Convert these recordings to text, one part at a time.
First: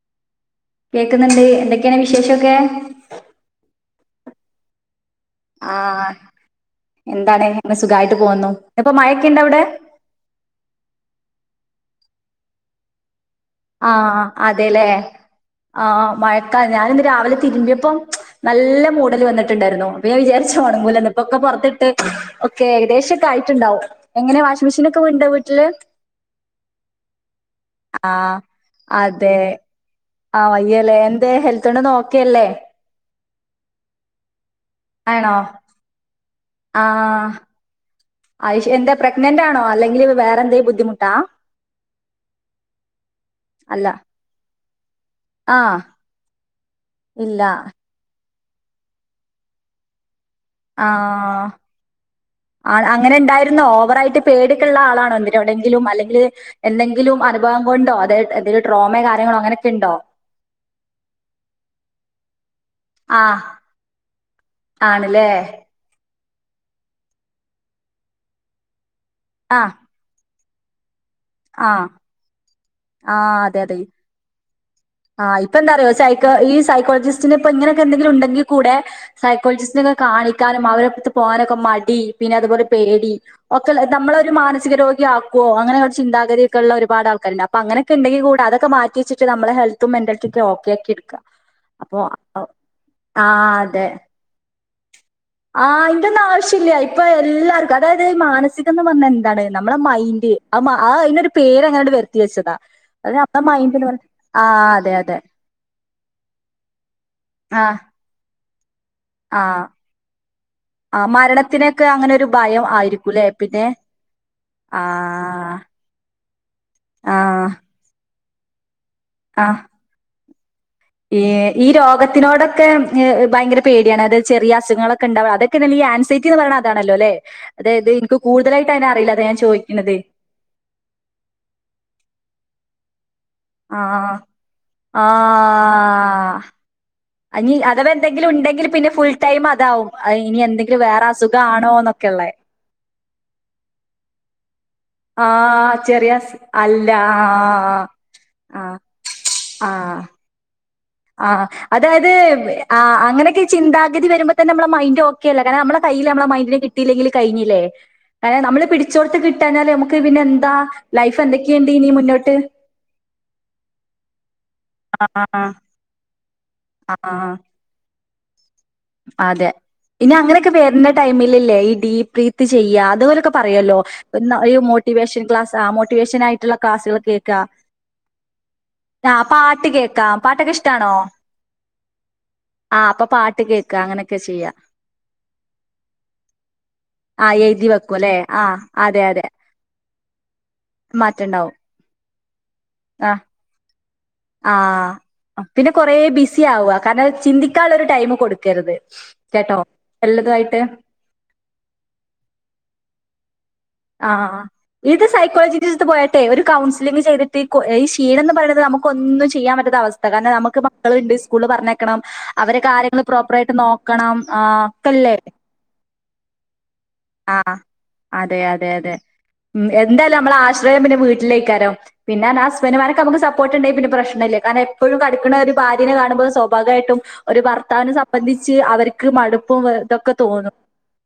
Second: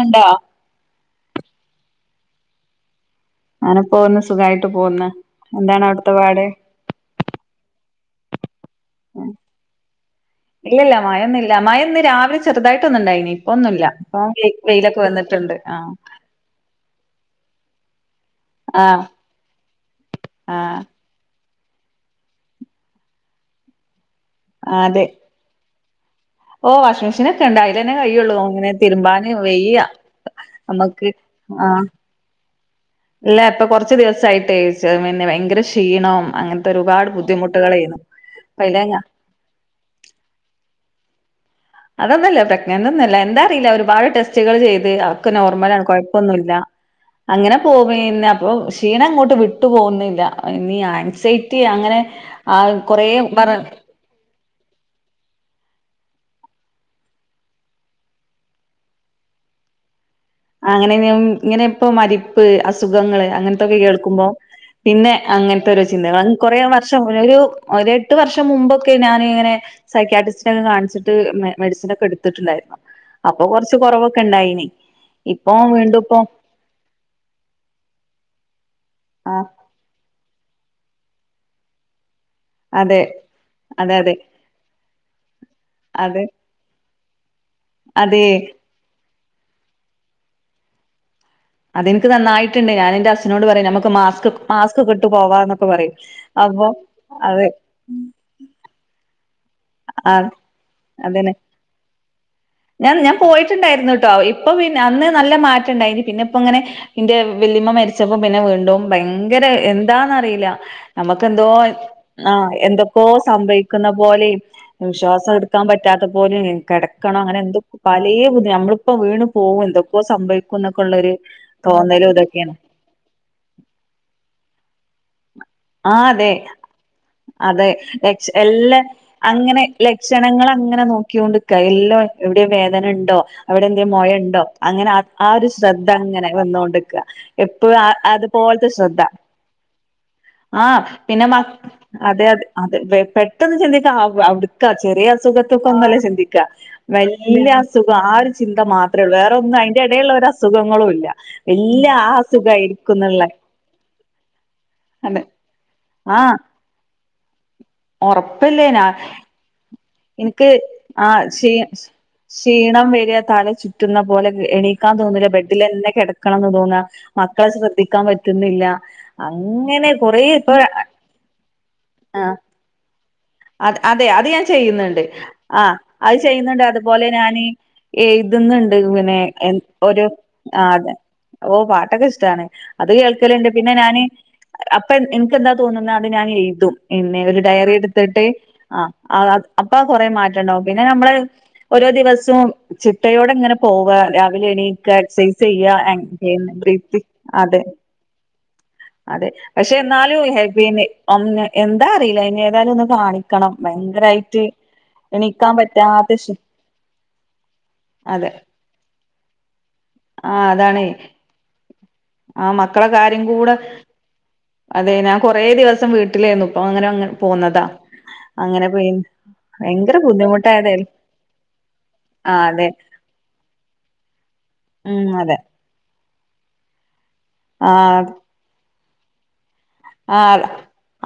ണ്ടോ കേക്കുന്നുണ്ട് എന്തൊക്കെയാണ് വിശേഷമൊക്കെ അനെ പോന്ന് സുഖമായിട്ട് പോകന്ന് ആ എന്താണ് അവിടുത്തെ പാട് എന്താണ് ഇങ്ങനെ സുഖമായിട്ട് പോകന്നുന്നു ഇപ്പൊ മയക്കെുണ്ട അവിടെ ഇല്ല ഇല്ല മഴമന്നും ഇില്ല മഴമന്ന് രാവിലെ ചെറുതായിട്ട്ൊന്നുണ്ടായിനി ഒന്നുമല്ല ആ അപ്പൊ അതെല്ലേ വെയിലൊക്കെ വന്നിട്ടുണ്ട് ആ ആഹ് മഴക്കാ ഞാനിന്ന് രാവിലെ തിരുമ്പിയപ്പം നല്ല ആഹ് മൂടൽ വന്നിട്ടുണ്ടായിരുന്നു അപ്പൊ ഞാ വിചാച്ചോണ് ആഹ് മൂലന്ന ഇപ്പൊക്കെ പുറത്തിട്ട് ഓക്കെ ഏകദേശംൊക്കെ ആയിട്ടുണ്ടാവും എങ്ങനെ വാഷിംഗ മെഷീൻ ഒക്കെ അതെ വീണ്ടോ വീട്ടില് ഓ വാഷി് മെീൻ ഒക്കെണ്ട അലന്നെ ആ കൈയുള്ളൂ അനെ അതെ ആഹ് വയ്യല്ലേ നമ്മക്ക് എന്തെ ഹെൽത്ത് കൊണ്ട് ആഹ് ഒന്നും ഒക്കെ അല്ലെ ഇല്ല ഇപ്പൊ കുറച്ച്ു ദിവസായിട്ട് പിന്നെ ആണോ ഭയങ്കര ക്ഷീണവും അങ്ങനത്തെ ഒരുപാട് ബുദ്ധിമുട്ടുകൾായിരുന്നു അത്ശേരി എന്താ പ്രഗ്നന്റ് ആണോ അല്ലെങ്കിൽ വേറെന്തെും ബുദ്ധിമുട്ടാ അതൊന്നുമല്ല പ്രഗ്നൻ്റ് ഒന്നുംല്ല എന്താ അറിയില്ല അല്ല ഒരുപാട് ടെസ്റ്റുകൾ ചെയ്ത് ഒക്കെ ആ നോർമൽ ആണ് കുഴപ്പമൊന്നും ഇല്ല ഇല്ല പിന്നെ അപ്പൊ ക്ഷീണം ഇങ്ങോട്ട് വിട്ടു പോകുന്നില്ല ഇനി ആഹ് ആൻസൈറ്റി അങ്ങനെ ആഹ് കൊറേ പറ പേടിക്ക ആളണോ എന് ഉണ്ടെങ്കിലും അല്ലെങ്കിൽ എന്തെങ്കിലും അനുഭവം കൊണ്ടോ അതായത് എന്തെലും ട്രോമോ കാര്യങ്ങളോ അങ്ങനെയൊക്കെ ഉണ്ടോ അങ്ങനെ ഇങ്ങനെ ഇപ്പ മരി അസുഖങ്ങള് ആഹ് അങ്ങനത്തൊക്കെ കേൾക്കുമ്പോൾ പിന്നെ ആണ്ല്ലേ അങ്ങനെ ല്ലാതെ ഒരു ചിന്തകൾ കുറെേ വർഷം ഒരു എട്ട് വർഷം മുമ്പൊക്കെ ഞാന ഇങ്ങനെ ആഹ് സൈക്കയാറ്റിസ്റ്റിനൊക്കെ കാണിച്ചിട്ട് ആഹ് മെഡിസിന ഒക്കെ എടുത്തിട്ടുണ്ടായിരുന്നു അപ്പൊ കൊറച്ച് കുറവൊക്കെ ഉണ്ടായിന ആഹ്പ്പപ്പോ എന്താറയോ സൈക്ക ഈ സൈക്കോളജിസ്റ്റി ഇപ്പൊ ഇങ്ങനെൊെ എന്തെങ്കിലും ഉണ്ടെങ്കിൽൂടെ ആ സൈക്കോളജിസ്റ്റിനൊെ കാണിക്കാനും അവരപ്പടുത്ത് പോകാനൊക്കെ മടി പിന്നെ അതുപോലെ അതെ പേടി ഒക്കെ അതെ അതെ നമ്മളൊ ഒരു മാനസിക രോഗിയ ആക്കുവോ അങ്ങനെ അതെ ചിന്താഗതി ള്ള ഒരുാ ആൾക്കരുണ്ട് അങ്ങനൊെണ്ടെിൽ അതെ കൂ അതൊക്കെറ്റ വെി് നമ്മെ ഹെത്തും മെന്റലത്തും ഒെ ഓക്ക ആക്കി എക്കാം അതെനിക്ക് നന്നായിട്ടുണ്ട് ഞാൻ എൻന്റെ അഛനോട് ആഹ് പറയായും അതെ. നമുക്ക് മാസ്ക് മാസ്ക് കെട്ടു പോവാന്നൊക്കെ ആഹ് പറയും അയിന്റൊന്നും അപ്പോ ആവശ്യല്ല. ഇപ്പൊ അതെ എല്ലാർക്കും അതായത് ഈ മാനസികം എന്ന് പറഞ്ഞാ എന്താണ് നമ്മളെ മൈന്ഡ് ആ അതിനൊരു അതന്നെ പേര്ങ്ങനെോട് വരുത്തി വെച്ചതാ ഞാൻ അത് ഞാൻ നമ്മെ മൈന്ഡ പോയിട്ടുണ്ടായിരുന്നു ഇപ്പൊ പിന്നെ അന്ന് നല്ല മാറ്റം ഉണ്ടായിന് പിന്നെ ഇപ്പോ ഇങ്ങനെ ഇന്റെ വല്ലയമ്മ ആഹ് മരിച്ചപ്പോ പിന്നെ വീണ്ടും ഭയങ്കര ആഹ് എന്താന്നറിയില്ല ആഹ് നമക്കെന്തോ മരണത്തിനൊക്കെ അങ്ങനൊരു ആഹ് ഭയം എന്തൊക്കോ ആയിരിക്കുംല്ലേ പിന്നെ? സംഭവിക്കുന്ന പോലെ ശ്വാസം ആഹ് എടുക്കാൻ പറ്റാത്ത പോലും കിടക്കണോ അങ്ങനെ ആഹ് എന്തൊക്ക പലയ ബുദ്ധി നമ്മ ഇപ്പൊ വീണ് ആഹ് പോകും എന്തൊക്കെയോ സംഭവിക്കും എന്നൊക്കെ ഉള്ളരു തോന്നലും ഇതൊക്കെയാണ് എനിക്ക് ഭയങ്കര പേടിയാണ് അത് ചെറിയ അസുഖങ്ങളൊക്കെ ഉണ്ടാകുക അത് [unintelligible] ഈ ആ ആൻസൈറ്റി അതെ എന്ന് പറയുന്നത് അതാണലൊലെ അതെ അതായത് എനിക്ക് കൂടുതലായിട്ട് അതിനെ അറിയില്ല അതാ ഞാൻ ചോദിക്ക്ണത് ജനങ്ങളെ അങ്ങനെ നോക്കിക്കൊണ്ട്ക്ക എല്ലാം എവിടെ വേദന ഉണ്ടോ അവിടെ എന്തേും ആഹ് മൊഴണ്ടോ അങ്ങനെ ആ ഒരു ശ്രദ്ധ അങ്ങനെ ആഹ് വന്നൊണ്ട്ക്ക ഇനി എപ്പൊയും അഥവാ എന്തെങ്കിലും ഉണ്ടെങ്കിൽ അതുപോലത്തെ പിന്നെ ശ്രദ്ധ ഫുൾ ടൈം അതാവും ഇനി എന്തെങ്കിലും ആഹ് വേറെ പിന്നെ അസുഖ മ ആണോന്നൊക്കെ അതെ ഉള്ളേ അതെ അതെ പെ പെട്ടെന്ന് ചിന്തിക്കാ അ അവിടുക്കാ ചെറിയ ആ അസുഖത്തുക്കൊ ഒന്നുല്ലേ ചെറിയ അസ് ചിന്തിക്കാ അല്ല വല്യയ അസുഖം ആ ഒരു ചിന്ത മാത്രമേ ഉള്ളൂ വേറെന്നും അതിന്റെ എടലുള്ള ഒരു അസുഖങ്ങളും ഇല്ല ആഹ് വല്യ അതായത് ആ ആ അസുഖായിരിക്കും എന്നുള്ള അങ്ങനെയൊക്കെ ചിന്താഗതി വരുമ്പോ തന്നെ നമ്മളെ മൈഡ് അതെ ഓക്കെല്ല കാരണം നമ്മളെ കൈയ്യില് നമ്മളെ ആഹ് മൈഡിന കിട്ടിയില്ലങ്കിൽ കഴിഞ്ഞില്ലേ കാരണം നമ്മള് ഉറപ്പല്ലേ ഞാൻ പിടിച്ചോടുത്ത് കിട്ടഞ്ഞാല് നമുക്ക് പിന്നെ എനിക്ക് എന്താ ആ ലൈഫ് ക്ഷീ എന്തൊക്കെയുണ്ട് ഇനി മുന്നോട്ട് [unintelligible] തല ചുറ്റുന്ന പോലെ ഇക്ക് എണി ക്കാൻ ആ തോന്നുല്ല ബെഡിലെ ന്നെ കിടക്കണം ന്ന് തോന്ന ആ മക്കളെ ശ്രദ്ധിക്കാൻ പറ്റുന്നില്ല അതെ അങ്ങനെ ഇനി കൊറേ അങ്ങനെയൊക്കെ ഇപ്പൊ വെര്ണെ ടൈമിൽല് ല്ലേ ഈ ബി ആ ബ്രീത്ത്ചെയ്യ അതുപോലെക്കെ അത് അതെ അത് ഞാൻ ചെയ്യുന്നുണ്ട് ക്ലാസ് ആ അത് മോട്ടിവേഷൻ ആയിട്ടുള്ള ചെയ്യുന്നുണ്ട് ക്ലാസ്സുകൾ അതുപോലെ കേൾക്കാ ഞാന് എഴുതുന്നുണ്ട് ആ പിന്നെ എൻ പാട്ട് ഒരു കേക്കാം പാട്ടൊക്കെ ആ അതെ ഇഷ്ടാണോ ഓ പാട്ടൊക്കെ ഇഷ്ടണ് ആ അത് അപ്പൊ പാട്ട് കേൾക്കലുണ്ട് പിന്നെ പിന്നെ കേൾക്കാ ഞാന് അങ്ങനെയൊക്കെ ചെയ്യാ അപ്പൊ ഇൻക്ക് എന്താ തോന്നുന്നത് അത് ഞാൻ എഴുതും പിന്നെ ആ ഒരു എഴുതി ഡയറി എടു വെക്കും അല്ലെ ത്ത്ട്ട് ആ അതെ ആ അതെ അപ്പൊ കൊറെ മാറ്റംണ്ടാവും പിന്നെ നമ്മള് മാറ്റണ്ടാവും ഓരോ ദിവസവും ആ ചിട്ടയോടെങ്ങനെ പോവ ര ത്ര ആ എണീക്ക എക്സസൈസ് ചെയ്യ പിന്നെ കൊറേ ബിസി ആവുക കാരണം [unintelligible] അതെ ചിന്തിക്കാനുള്ള ഒരു ടൈം കൊടുക്കരുത് അതെ കേട്ടോ പക്ഷെ എന്നാലും എ എല്ലതുമായിട്ട് പിന്നെ എന്താ അറിയില്ല ഏതായാലും ഒന്ന് കാണിക്ക ആഹ് ഇത് എണീക്കാൻ സൈക്കോളജിത്ത് പറ്റാത്ത പോയിട്ടെ ക്ഷീ ഒരു കൗൺസിലിംഗ ചെയ്ത് ഈ ക്ഷീണ അതെ എന്ന് പറയുന്നത് നമുക്ക്‌ ഒന്നും ചെയ്യാൻ പറ്റാത്ത അവസ്ഥ ആ കാരണം നമുക്ക് മക്കളുണ്ട് സ്കൂൽ പറഞ്ഞയക്കണം ആഹ് മക്കളെ കാര്യം കൂടെ ആഹ് അതെ ഒക്കല്ലേ ഞാൻ കൊറേ ദിവസം വീ ട്ടി ലെനു ഇപ്പ അങ്ങനെ അങ്ങ പോന്നതാ അതെ അങ്ങനെ അതെ പോയി അതെ ഉം ഭയങ്കര എന്തായാലും നമ്മളെ ആശ്രയം ബുദ്ധിമുട്ടായതായിരുന്നു പിന്നെ വീട്ടിലേക്കാരാം പിന്നെ ആ ഹസ്ബൻഡ് മാരൊക്കെ നമ്മുക്ക് സപ്പോർട്ട്ണ്ടങ്കി പിന്നെ പ്രശ്നല്ല കാരണം എഴും ഉം അതെ കടക്ക്‌ണരു ഭാര്യനെ കാണുമ്പോൾ സ്വാഭാവമായിട്ടും ഒരു ആ ഭർത്താവിനെ സംബന്ധിച്ച് അവർക്ക് മടുപ്പും വെ ഇതൊക്കെ ആ തോന്നും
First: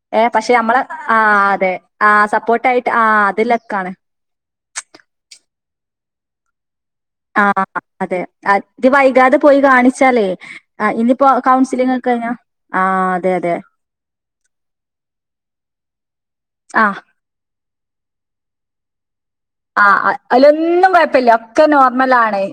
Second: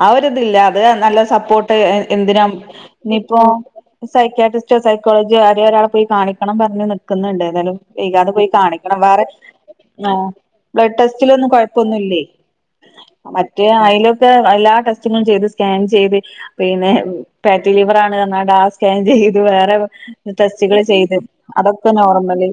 ആ ഏഹ് പക്ഷെ ഒരിതില്ല അത് നമ്മളെ നല്ല ആഹ് അതെ സപ്പോർട്ട് ആ സപ്പോർട്ട് ആയിട്ട് ആ അതിലൊക്കാണ് സൈക്കാറ്റിസ്റ്റോ സൈക്കോളജിയോ ആരെ ഒരാളെ പോയി കാണിക്കണം പറഞ്ഞു ആഹ് അതെ ഇത് വേറെ വൈകാതെ പോയി ആഹ് കാണിച്ചാലേ ബ്ലഡ് ഇനിപ്പോ ടെസ്റ്റിലൊന്നും കൗൺസിലിംഗ് ഒക്കെ കൊഴപ്പൊന്നുല്ലേ ഞാൻ ആഹ് അതെ അതെ മറ്റേ അയിലൊക്കെ എല്ലാ ടെസ്റ്റുകളും ചെയ്ത് സ്കാൻ ചെയ്ത് പിന്നെ ആഹ് ഫാറ്റിലിവർ ആണ് പറഞ്ഞ്ണ്ട് ആ സ്കാൻ ചെയ്തു വേറെ ആഹ് ടെസ്റ്റുകള് അതിലൊന്നും ചെയ്തു കൊഴപ്പില്ല ഒക്കെ അതൊക്കെ നോർമല്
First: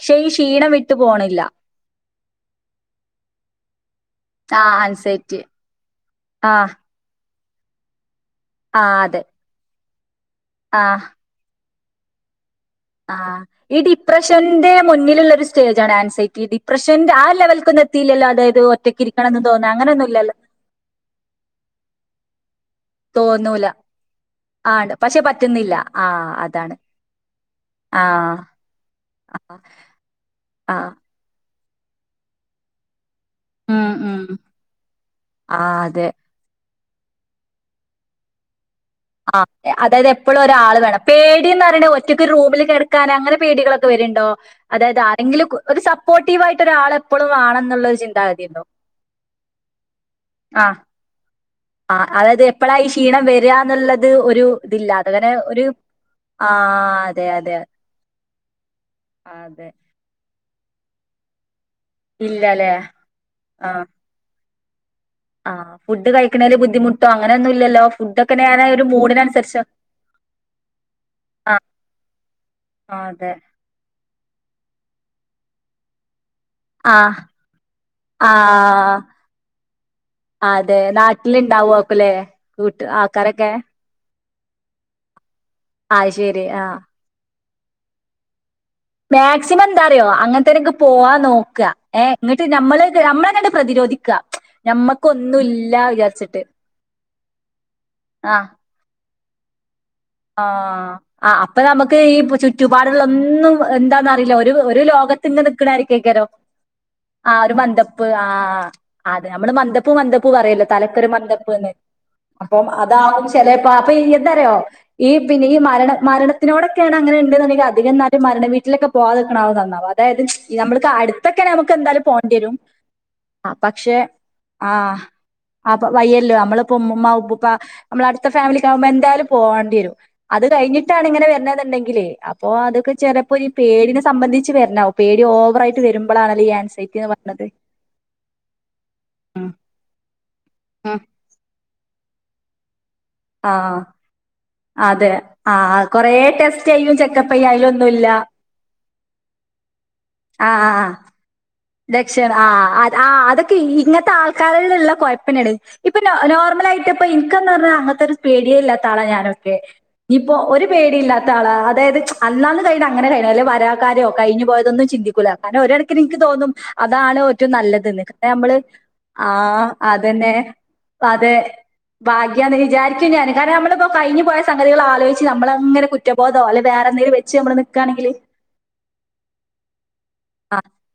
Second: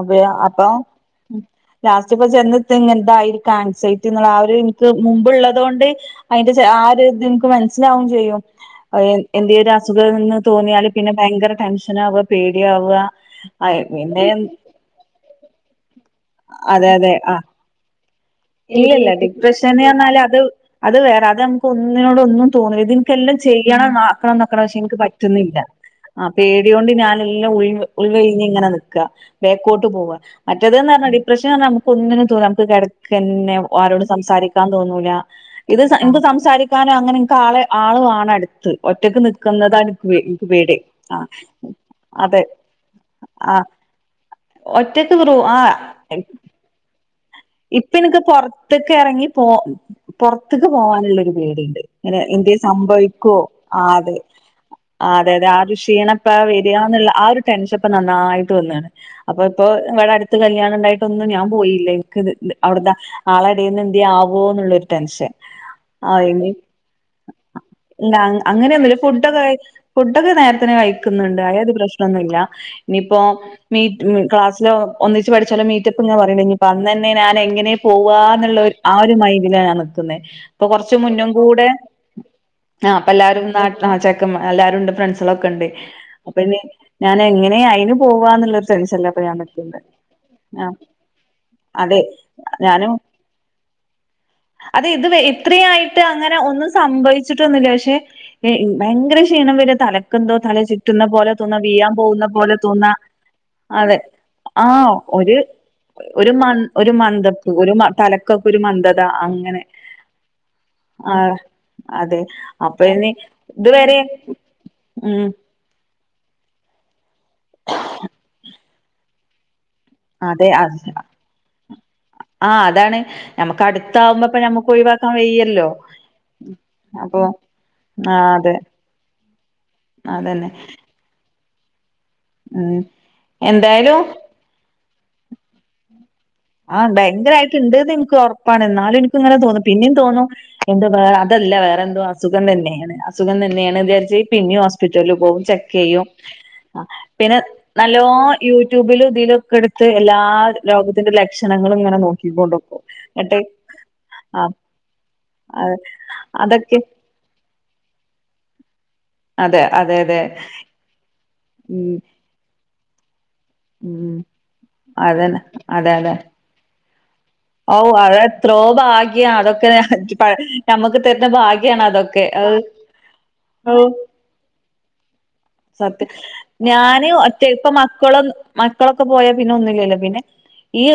അ അപ്പൊ ട്ട് പോണില്ല ലാസ്റ്റ്പ്പോ ചെന്നെതാ എന്തായിരിക്കാം ആൻസൈറ്റി എന്നുള്ള ആര് ആഹ് എനിക്ക് ഉം ആൻസൈറ്റി ഉള്ളതുകൊണ്ട് അതിന്റെ ആഹ് ആ ഒരു ഇത് നിക്ക് മനസ്സിലാവും ചെയ്യും ആഹ് അതെ എന്തേ ഒരു അസുഖം എന്ന് തോന്നിയാല് ആഹ് പിന്നെ ഭയങ്കര ടെൻഷനാവുക പേടിയാവുക ആഹ് അ ഈ പിന്നെ ഡിപ്രഷന്റെ മുന്നിലുള്ള ഒരു സ്റ്റേജ് ആണ് ആൻസൈറ്റി അതെ ഡിപ്രഷന്റെ ആ ലെവൽക്കൊന്നു എത്തില്ലല്ലോ അതായത് ഒറ്റ ഇല്ല ഡിപ്രഷൻന് പറഞ്ഞല് അത് അത് വേറെ അത് നമുക്ക് ഒന്നിനോട് ഒന്നും തോന്നുല്ല ഇത് ഇൻക്ക് എല്ലാം തോന്നൂല ചെയ്യണം ആക്കണം നോക്കെണ്ട് പക്ഷെ ആണ് എനിക്ക് പറ്റുന്നില്ല ആ ആഹ് അതാണ് പേടികൊണ്ട് ഞാന് എല്ലാം ഒഴിവ് ഉൾ ആഹ് ഒഴിഞ്ഞ് ഇങ്ങനെ നിക്ക ബേക്കോട്ട് പോവാ മറ്റേന്ത്‌ന് ആഹ് പറഞ്ഞാ ഡിപ്രഷൻ പറഞ്ഞാൽ ഒന്നിനും തൊനുല്ല നമുക്ക് കിടക്കന്നെ ഉം ആരോടും ഉം സംസാരിക്കാൻ തോന്നൂല ഇത് ആഹ് അതെ ഇന്ക്ക്‌ സം സംസാരിക്കാനോ അങ്ങനെെ ഇൻക്ക് ആളെ ആള് വാണം അടുത്ത് ഒറ്റക്ക് ആഹ് നിക്കുന്നതാണ് അതായത് എനിക്ക് എപ്പളും എനിക്ക് ഒരാള് പേടി വേണം ആ പേടിയെന്ന് പറയണഹ് ഒറ്റയ്ക്ക് ഒര് അതെ റൂമില് കെട് ക്കാന് അങ്ങനെ ആ പേടികളൊക്കെ വെര്ണ്ടോ അതായത് ഒറ്റക്ക് റൂ ആരെങ്കിലു ക്ക്‌ ആ ഒരു സപ്പോർട്ടീവ് ആയിട്ട് ഒരാളെ എപ്പളും വാണംന്ന് ഇപ്പ ഇന്ക്ക് പൊറത്ത്ക്ക്‌ എറങ്ങി പോ ആ പൊറത്ത്ക്ക് പോവാന്ള്ള ഒരു പേടി ഇണ്ട് ആ ഇങ്ങനെ അതായത് എന്തേയ് എപ്പോഴാ ഈ ക്ഷീണം സംഭവിക്കോ വരിക ആഹ് എന്നുള്ളത് അത് ഒരു ഇതില്ല അതങ്ങനെ അതെ അതെ ആ ഒരു ക്ഷീണ പ്പളാ ആ വെര്യാ ന്ന് ള്ള ആ അതെ ഒരു അതെ ടെൻഷൻ ഇപ്പ നന്നായിട്ട് വന്ന്ണ് അപ്പൊ ഇപ്പൊ അതെ ഇവടെ അടുത്ത് കല്യാണം ഇണ്ടായിട്ട് ഒന്നും ഞാൻ പോയില്ല്യ ഇൻ ക്ക്‌ ത് ഇത്‌ ഇല്ലല്ലേ അവിട്ന്നാ ആളെ എടീന്ന് എന്തേയ് ആവോന്ന്ള്ളൊരു ടെൻഷൻ ആഹ് ഫുഡ് ആ ഇനി കഴിക്ക്‌ണേല് ബുദ്ധിമുട്ടോ അങ്ങനെയൊന്നു ഇല്ലല്ലോ ഇല്ല അ ഫുഡ്ഒക്കെ ഞാന് അഹ് ഒരു അങ്ങനെയൊന്നുമില്ല ഫുഡൊക്കെ മൂഡ്നൻസെര്ച്ചാ ഫുഡൊക്കെ നേരത്തിന് കഴിക്ക്‌ന്ന്ണ്ട് ആ കാര്യത്തിൽ പ്രശ്നൊന്നു ഇല്ല ആ, ഇനിയിപ്പോ അതെ മീറ്റ് ന്ന് ക്ലാസിലൊ ഒന്നിച്ച് പഠിച്ചോലെ മീറ്റപ്പ് ങ്ങനെ പറീണ്ട് ഇഞ്പ്പാ അ ആ ന്നെന്നെ ഞാന് എങ്ങനെ ആ പോവാന്ന്ള്ളൊര് ആ ഒരു മൈൻഡിലാ ഞാൻ നിക്ക്‌ന്നഹ് ഇപ്പൊ അതെ കൊർച്ച് മുന്നും കൂടെ നാട്ടിലുണ്ടാവുമാക്കൂലേ കൂട്ട് ആഹഹ് അപ്പൊ എല്ലാരും ആൾക്കാരൊക്കെ നാട്ട് ആഹ് ചെക്കമ്മാ എല്ലാരുംണ്ട് ഫ്രണ്ട്സുകളൊക്കെ ഇണ്ട് ആ അപ്പൊ ശരി ഇൻന് ആ ഞാൻ എങ്ങനെ അയിന് പോവാന്ന്ള്ളൊരു ടെന്ഷൻലാപ്പൊ ഞാൻ മാക്സിമം നിക്ക്‌ന്ന് എന്താ അറിയോ അങ്ങനത്തേനൊക്കെ ആഹ് പോവാൻ നോക്ക് അതെ ഞാനും പ്രതിരോധിക്കുക അതെ ഇത് വെ ഇത്രി ഞമ്മക്കൊന്നുമില്ല ആയിട്ട് അങ്ങനെ വിചാരിച്ചിട്ട് ഒന്നും സ സംഭവിച്ചിട്ടൊന്നുല്ല പക്ഷെ ഇ ഭയങ്കര ക്ഷീണം വെരാ തല ആഹ് ചുറ്റുന്ന പോലെ അഹ് തോന്നാ അപ്പൊ വീഴാൻ ഞമ്മക്ക് ഈ പോകുന്ന പോലെ തോന്നാ ചുറ്റുപാട്ള്ള ഒന്നും അതെ എന്താന്ന് അറീല ഒരു ആ ഒരു ലോകത്ത് ഒരു ഇങ്ങനെ ക്ക്‌ ണ്ട് ആര്ക്കെയ്ക്കാരം ഒരു മ ഒരു ആ മന്ദപ്പ് ഒരു മന്തപ്പ് തലക്കൊക്കെ ഒരു ആഹ് മന്ദത അതെ നമ്മള് അങ്ങനെ മന്തപ്പ് മന്തപ്പ് പറയല് ല്ലോ തലക്കൊരു ആ മന്തപ്പ്ന്ന് അതെ അപ്പം അപ്പൊ ഇനി അതാകും ചെലേപ അപ്പൊ ഇതുവരെ ഈ എന്താറിയൊ ഈ ഇത്‌ ഉം പിന്നെ ഈ മരണ മരണത്തിനോടെക്കേണ് അങ്ങനെ ഇണ്ട്ന്ന്ണ്ടെങ്കി അധികം മായിട്ട് മരണം വീട്ടിലൊക്കെ പോവാതെ നക്ക്‌ണാവും ന്നന്നാവാ അതായത് അതെ അത് നമ്മൾക്ക് അട്ത്തൊക്കെ ആണെ നമുക്ക് എന്തായാലും ആ പോണ്ട്യെരും അതാണ് ആഹ് നമുക്ക് പക്ഷെ അടുത്താവുമ്പോ ഇപ്പൊ നമുക്ക് ആഹ് ഒഴിവാക്കാൻ വയ്യല്ലോ അപ്പ വയ്യല്ലോ അമ്മള് പ്പൊ ഉമ്മുമ്മ അപ്പൊ ഉപ്പുപ്പാ അമ്മളെ ആ അട്ത്ത അതെ ഫാമിലി ഒക്കെ ആവുമ്പോ എന്തായാലും പോവണ്ടി വെരും അത് അതന്നെ കഴിഞ്ഞിട്ടാണ് ഇങ്ങനെ വെര്ന് ന്ന്ണ്ടെങ്കില് അപ്പൊ ഉം അതൊക്കെ ചെലപ്പൊരീ പേടിനെ എന്തായാലും സംബന്ധിച്ച് വെര്ണാവും പേടി ഓവറായിട്ട് വെരും ആഹ് ഭയങ്കരായിട്ട് ഇണ്ട്ന്ന് ഇൻക്കൊറ പ്പാണ് ഇന്നാലും ഇൻക്ക് ഇങ്ങനെ ഉം തോന്നും പിന്നിം തോന്ന എന്താ ഉം വേ അതല്ല വേറെ എന്തോ അസുഖം തന്നേണ് അസുഖം ആഹ് തന്നേണ്ന്ന് വിചാരിച്ച് പിന്നിം അതെ ഹോസ്പിറ്റൽല് പോവും ആഹ് ചെക്കെയ്യും കൊറേ ടെസ്റ്റ് അഹ് ചെയ്യും ചെക്കപ്പ് പിന്നെ ചെയ്യും അതിലൊന്നുല്ല നല്ലോം യൂട്യൂബിലും ഇതിലൊക്കെ എട്ത്ത് എല്ലാ രോഗത്തിന്റെ ലക് ലക്ഷണ ആഹ് അത് ആഹ് അതൊക്കെ ഇങ്ങത്തെ ആഹ് ആൾക്കാരേല്ള്ള കൊഴപ്പെന്നേണ് അഹ് ഇപ്പൊ നോ അതൊക്കെ നോർമലായിട്ട് ഇപ്പ ഇൻക്ക്ന്ന് പർഞ്ഞാ അങ്ങത്തൊരു പേടിയെ ഇല്ലാത്ത ആളാണ് ഞാനൊക്കെ അതെ അതെ അതെ ഇനിയിപ്പോ ഒര് പേടില്ലാത്ത ആളാ ഉം അതായത് അന്നാന്ന് കഴിണെഹ് അങ്ങനെ കഴിയേണം വല്ലാ വാ രാക്കാര്യോ ഉം കഴിഞ്ഞ് പോയതൊന്നും ചിന്തിക്കൂല്ല അതന്നെ കാരണം ഒര് അതെ കണക്കിന് അതെ ഇൻക്ക് തോന്നും അതാണ് ഓറ്റവും ഔ നല്ലത്ന്ന് ഇപ്പോ അത് എത്രോ ഞമ്മള് ഭാഗ്യാ അതൊക്കെ ആഹ് അതെന്നെ ഞമ്മക്ക് തരുന്ന അതെ ഭാഗ്യാണ് അതൊക്കെ ഭാഗ്യാണ് അത് വിചാരിക്കും ഞാന് കാരണം ഓഹ് നമ്മളിപ്പോ കഴിഞ്ഞ് പോയ സംഗതികൾ ആലോയിച്ച് ഞമ്മളെ ഇങ്ങനെ കുറ്റ് സത്യം ഞാന് ഒറ്റെ ഇപ്പ മക്കളൊന്ന് മക്കളൊക്കെ പോയാ പിന്നെ ഒന്നു ഇല്ലല്ലോ പിന്നെ ഈ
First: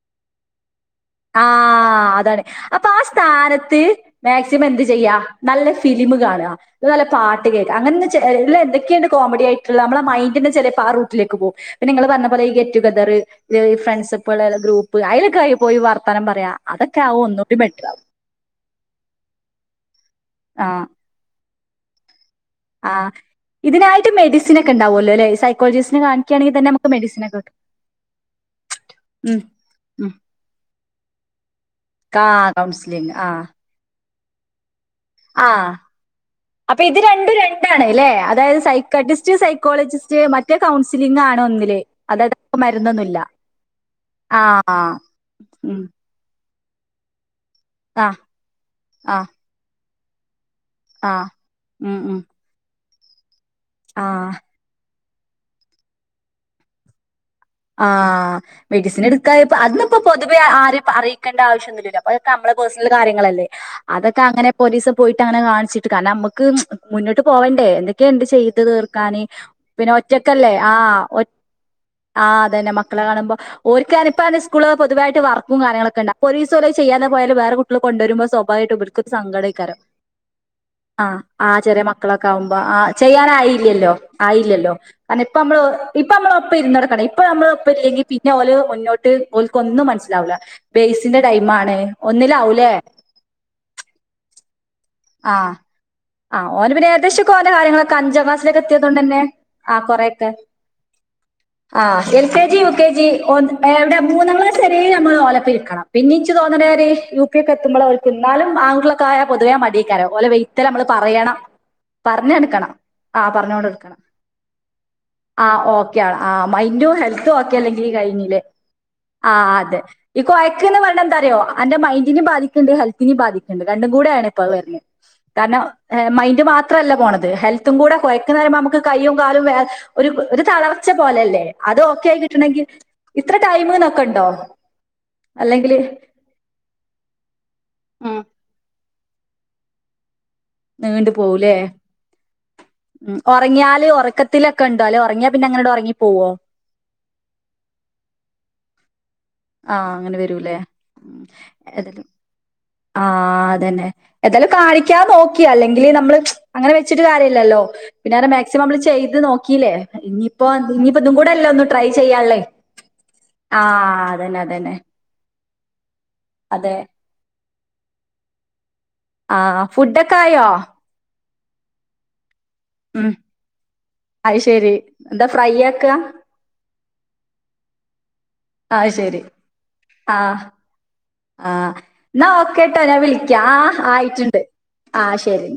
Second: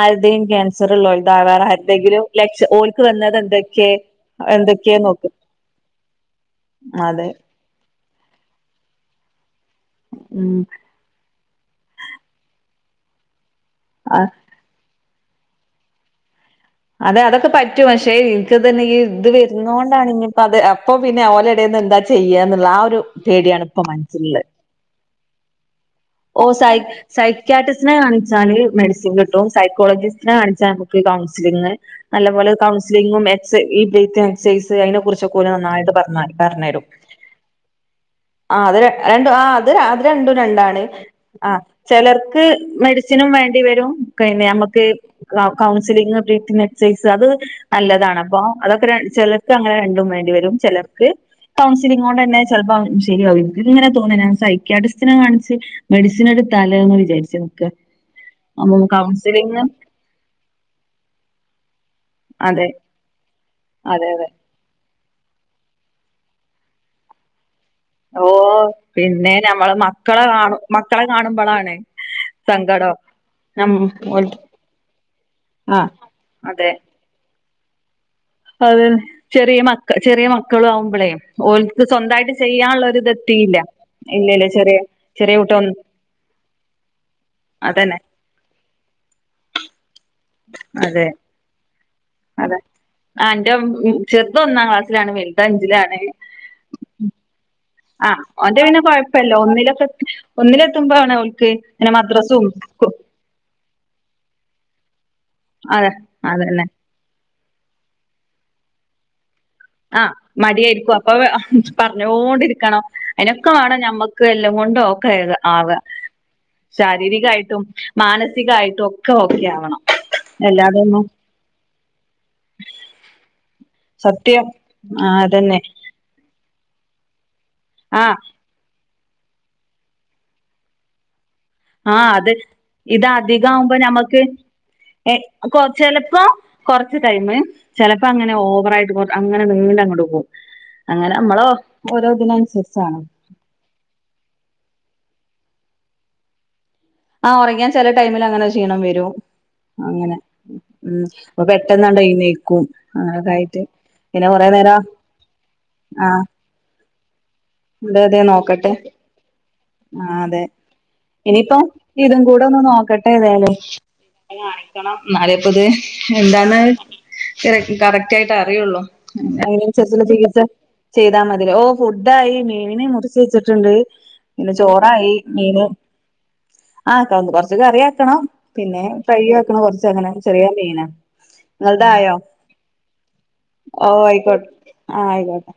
ആര്ടേം ക്യാൻസറ് ള്ളോൽ ത് വേറെ ആഹ് ആര്തെങ്കിലും അതാണ്. ലക്ഷം അപ്പൊ ആ ഓൽക്ക്‌ വന്നത് സ്ഥാനത്ത് എന്തെക്ക്യേ മാക്സിമം എന്ത് ചെയ്യാ എന്തെക്ക്യേന്നോക്കും നല്ല ഫിലിമ് കാണാ അതുപോലെ പാട്ട് കേൾക്കാ അങ്ങനെ ഒന്ന് ചെ ചെ എല്ല അയ്ല് എന്തൊക്കെ ഇണ്ട് കോമഡി ആയിട്ട്ള്ള നമ്മളെ മൈന്റെന്നെ ഉം ചെലേപ്പ ആ റൂട്ടിലേക്ക് പോവും പിന്നെ നിങ്ങള് പറഞ്ഞ പോലെ ഈ ഗെറ്റുഗദറ് ല് ഈ ഫ്രണ്ട്സൊക്കെ ഉള്ള വല്ല ഗ്രൂപ്പ് അയ്ലൊക്കെയി പോയി വാർത്താനം പറയാ അതെ ആവും അതൊക്കെ ഒന്നൂടി പറ്റും ബെറ്റർ ആവും. പക്ഷെ ഇത് ക്ക്‌ തന്നെ ഇ ഇത് വെര്ന്നോണ്ടാണ് ഇഞ്പ്പ അതെ ആഹ് അപ്പൊ പിന്നെ അഹ് ഓലെടേന്ന് എന്താ ചെയ്യാന്ന് ആ ഒരു പേടിയാണ് ഇപ്പ മനസ്സിള്ളത് ക്ക ഉണ്ടാവുമല്ലോ അല്ലേ സൈക്കോജിസ്റ്റനെ കാണിക്കയാണെങ്കി തന്നെ നമുക്ക് മെഡി.. സൈക്റ്റിസ്റ്റിനെ കാണിച്ചാല് മെഡിസിൻ ഉം കിട്ടും. ഉം സൈക്കോളജിസ്റ്റിനെ കാണിച്ചാൽ നമുക്ക് കൗൺസിലിങ് നല്ലപോലെ ആഹ് കൗൺസിലിംഗ് കൗൺസിലിങ്ങും ആഹ് എക്സൈർസൈസ് ഇ ബ്രീത് അതിനെ കുറിച്ച് ചക്കുനെ ആഹ് നന്നായിട്ട അപ്പൊ പറഞ്ഞേരും ഇത് രണ്ടും രണ്ടാണ് അല്ലേ ആ അതായത് അതിനെ രണ്ടു സൈക്കാട്രിസ്റ്റ് ആ അത് സൈക്കോളജിസ്റ്റ് രണ്ടും മറ്റേ രണ്ടാണ് കൗൺസിലിംഗ് ആണ് ആ ഒന്നില് അതായത് ചിലർക്ക് മരുന്നൊന്നുമില്ല മെഡിസിനും വേണ്ടി വരും ആ പിന്നെ ആ നമ്മുക്ക് ഉം കൗൺസിലും പിനെ ബ്രീതിങ് എക്സസൈസ് അത് ആ നല്ലതാണ് അപ്പൊ അതൊക്കെ ആ ചിലർക്ക് അങ്ങനെ രണ്ടും വേണ്ടി വരും ചിലർക്ക് ആ ഉം കൗൺസിലിംഗ ഉം കൊണ്ട് തന്നെ ചെലപ്പോ ശരിയാവുംഇനിക്കും ഇങ്ങനെ ആ തോന്ന സൈക്കാട്രിസിനെ കാണിച്ച് മെഡിസിൻ എടുത്താലോ എന്ന് വിചാരിച്ചാണ് ആഹ് മെഡിസിൻ എടുക്കായപ്പോ അതിപ്പോ പൊതുവേ ആരേം അറിയിക്കേണ്ട ആവശ്യം ഒന്നു മില്ല നമ്മളെ അതെ പഴ്സണൽ കാര്യങ്ങളല്ലെ അതെ അതൊക്കെ അതെ അങ്ങന പോലീസ് പോയിട്ട് അങ്ങനെ കാണിച്ചിട്ട് കാരണം നമുക്ക് മുന്നോട്ട് പോവേണ്ടേ ഒക്കെണ്ട് ഓ ചെയ്ത് തീർക്കാന് പിന്നെ പിന്നെ ഒറ്റക്കല്ലേ ആ മക്കളാണ് ആഹ് അതന്നെ മക്കളെ കാണുമ്പോ ഓൽ ഓരിക്ക്പ്പ സ്കൂള് പൊതുവെ വർക്കും ആ കാര്ങ്ങളക്കെ ഉണ്ട്‌ അപ്പൊ ഒരീസം അതെ ഓല് ചെയ്യാതെ പോയ വേറെ കുട്ടികൾ കൊണ്ടുവരുമ്പോ അത് യിട്ട്ക്ക ചെറിയ സങ്കടിക്കോ മക്ക ചെറിയ മക്കളും ആ ആവുമ്പളേ ആ ചെറിയ ഓൽക്ക് മക്കളൊക്കെ സ്വന്തായിട്ട് ആകുമ്പോ ആ ചെയ്യാനുള്ളൊരിത് എത്തിയില്ല ചെയ്യാനായില്ലല്ലോ ഇല്ലല്ല ആയില്ലല്ലോ ചെറിയ അ ചെറിയ ഇപ്പ നമ്മള് കുട്ടിയൊന്ന് ഇപ്പ നമ്മള ഒപ്പം ഇരുന്ന ഇപ്പ നമ്മഒപ്പം അതന്നെ ഇല്ലെങ്കിൽ പിന്നെ ഓല് മുന്നോട്ട് ഓക്ക് ഒന്നും മനസ്സിലാവില്ല അതെ ബേസിന്റെടൈ മണ് ഒന്നിലാവൂലേ ആ് ചെറുത്ത് ഒന്നാം ക്ലാസ്സിലാണ് വലുത് ആഹ് അഞ്ചിലാണ് ആഹ് ഓന് പിന്നെ ഏകദേശൊക്കെ ഓന്റെ കാര്യങ്ങളൊക്കെ ആ അഞ്ചാം ക്ലാസ്സിലേക്ക് അവന്റെ പിന്നെ എത്തിയത് കൊണ്ട് തന്നെ കൊഴപ്പല്ല ആഹ് ഒന്നിലൊക്കെ കൊറെയൊക്കെ ഒന്നിലെത്തുമ്പോ ആണ അവൾക്ക് ആഹ് L K G U K G ഒന്ന് വിടെ മൂന്നാം ക്ലാസ്സ്‌ വരെ നമ്മള് ഓലോപ്പമിരിക്കണം അതെ പിന്നെ എനിക്ക് അതന്നെ തോന്നണത് ഒക്കെ എത്തുമ്പോളായിരിക്കും അവക്ക് എന്നാലും ആണ്ള്ളക്കായ പൊതുവേ മടിയ ആ ഓലെ വെത്ത നമ്മള് മടിയായിരിക്കും അപ്പൊ പറയണം പറഞ്ഞ എടുക്കണം പറഞ്ഞോണ്ടിരിക്കണം ആ അയിനൊക്കെ പറഞ്ഞൊണ്ട് വേണം എടുക്കണം ഞമ്മക്ക് എല്ലാം കൊണ്ടും ഒക്കെ ആ ആക ഓക്കെ ആണ് ആ മൈന്റും ഹെൽത്തും ഓക്കെ ശാരീരികായിട്ടും അല്ലെങ്കിൽ കഴിഞ്ഞില്ലേ മാനസികായിട്ടും ഒക്കെ ആ് ഓക്കെ അതെ ആവണം ഈ കോയക്ക എന്ന് പറയ എല്ലാതൊന്നും എന്താറയോ എന്റെ മൈന്ഡിനും ബാധിക്കുന്നുണ്ട് ഹെൽത്തിനും ബാധിക്കും രണ്ടും കൂടെ ആണ് ഇപ്പ സത്യം വരുന്നത് ആ അതന്നെ കാരണം മൈന്ഡ് മാത്രല്ല പോണത് ഹെൽത്തും കൂടെ ആ കുറയ്ക്കുന്നയുമ്പോൾ നമുക്ക് കൈയും കാലും വേ ഒരു ഒരു തളർച്ച പോലെല്ലേ ആഹ അത് ഇത് അധിക ആവുമ്പോ ടൈമ്ന്നൊക്കെ നഞമ്മക്ക് ഉണ്ടോ കൊ അല്ലെങ്കില് ചിലപ്പോ കൊറച്ച് കഴിഞ്ഞു ചിലപ്പോ അങ്ങനെ ഓവറായിട്ട് അങ്ങനെ നീണ്ട അങ്ങോട്ട് പോകും നീണ്ടു അങ്ങനെ നമ്മളോ ഓരോ ഇതിനനുസരിച്ചാണ് ഉറങ്ങിയാൽ ഉറക്കത്തിലൊക്കെ ഉണ്ടോ അല്ലേ ഉറങ്ങിയ പിന്നെ അങ്ങോട്ട ഉറങ്ങി പോവോ ആ ഉറങ്ങിയാ ചില ടൈമിൽ അങ്ങനെ ഒരു ക്ഷീണം വരും ആ അങ്ങനെ വരൂലേ ഉ അപ്പൊ പെട്ടെന്ന് അങ്ങ് ഏഴുനേക്കും ആഹ അതന്നെ എന്തായാലും കാണിക്കാ നോക്കിയ അല്ലെങ്കില് ആ നമ്മള് അങ്ങനെ വെച്ചിട്ട് കാര്യില്ലല്ലോ അതെ പിന്നെ അതെ അരെ മാക്സിമം നോക്കട്ടെ നമ്മള് ചെയ്ത് നോക്കീല്ലേ ആ അതെ ഇനിയിപ്പോ ഇനിയിപ്പോ ഇതും കൂടെല്ല ഇനിയിപ്പം ഒന്ന് ട്രൈ ഇതും ചെയ്യല്ലേ കൂടെ ഒന്ന് നോക്കട്ടെ ആഹ അതന്നെ അതന്നെ നളെ ഇപ്പ ഇത് എന്താന്ന് അതെ കറക്റ്റ് ആയിട്ട് അറിയുള്ളൂ ആഹ് അനുസരിച്ചുള്ള ഫുഡൊക്കെ ചികിത്സ ആയോ ചെയ്താ മതി ഓ ഫുഡായി മീന് ഉം മുറിച്ച് വെച്ചിട്ടുണ്ട് അത് പിന്നെ ശരി ചോറായി എന്താ ഫ്രൈ മീന് ആക്കാ ആക്കന്ന് കൊറച്ച കറിയക്കണം പിന്നെ അത് ശരി ഫ്രൈ ആക്കണം കൊറച്ച അങ്ങനെ ആഹ് ചെറിയ മീന ആഹ് എന്നാ ഓക്കെട്ടോ ഞാൻ വിളിക്കാം ഓ ആ ആയിട്ടുണ്ട് ആയിക്കോട്ടെ ആ ആഹ് ശരി ആയിക്കോട്ടെ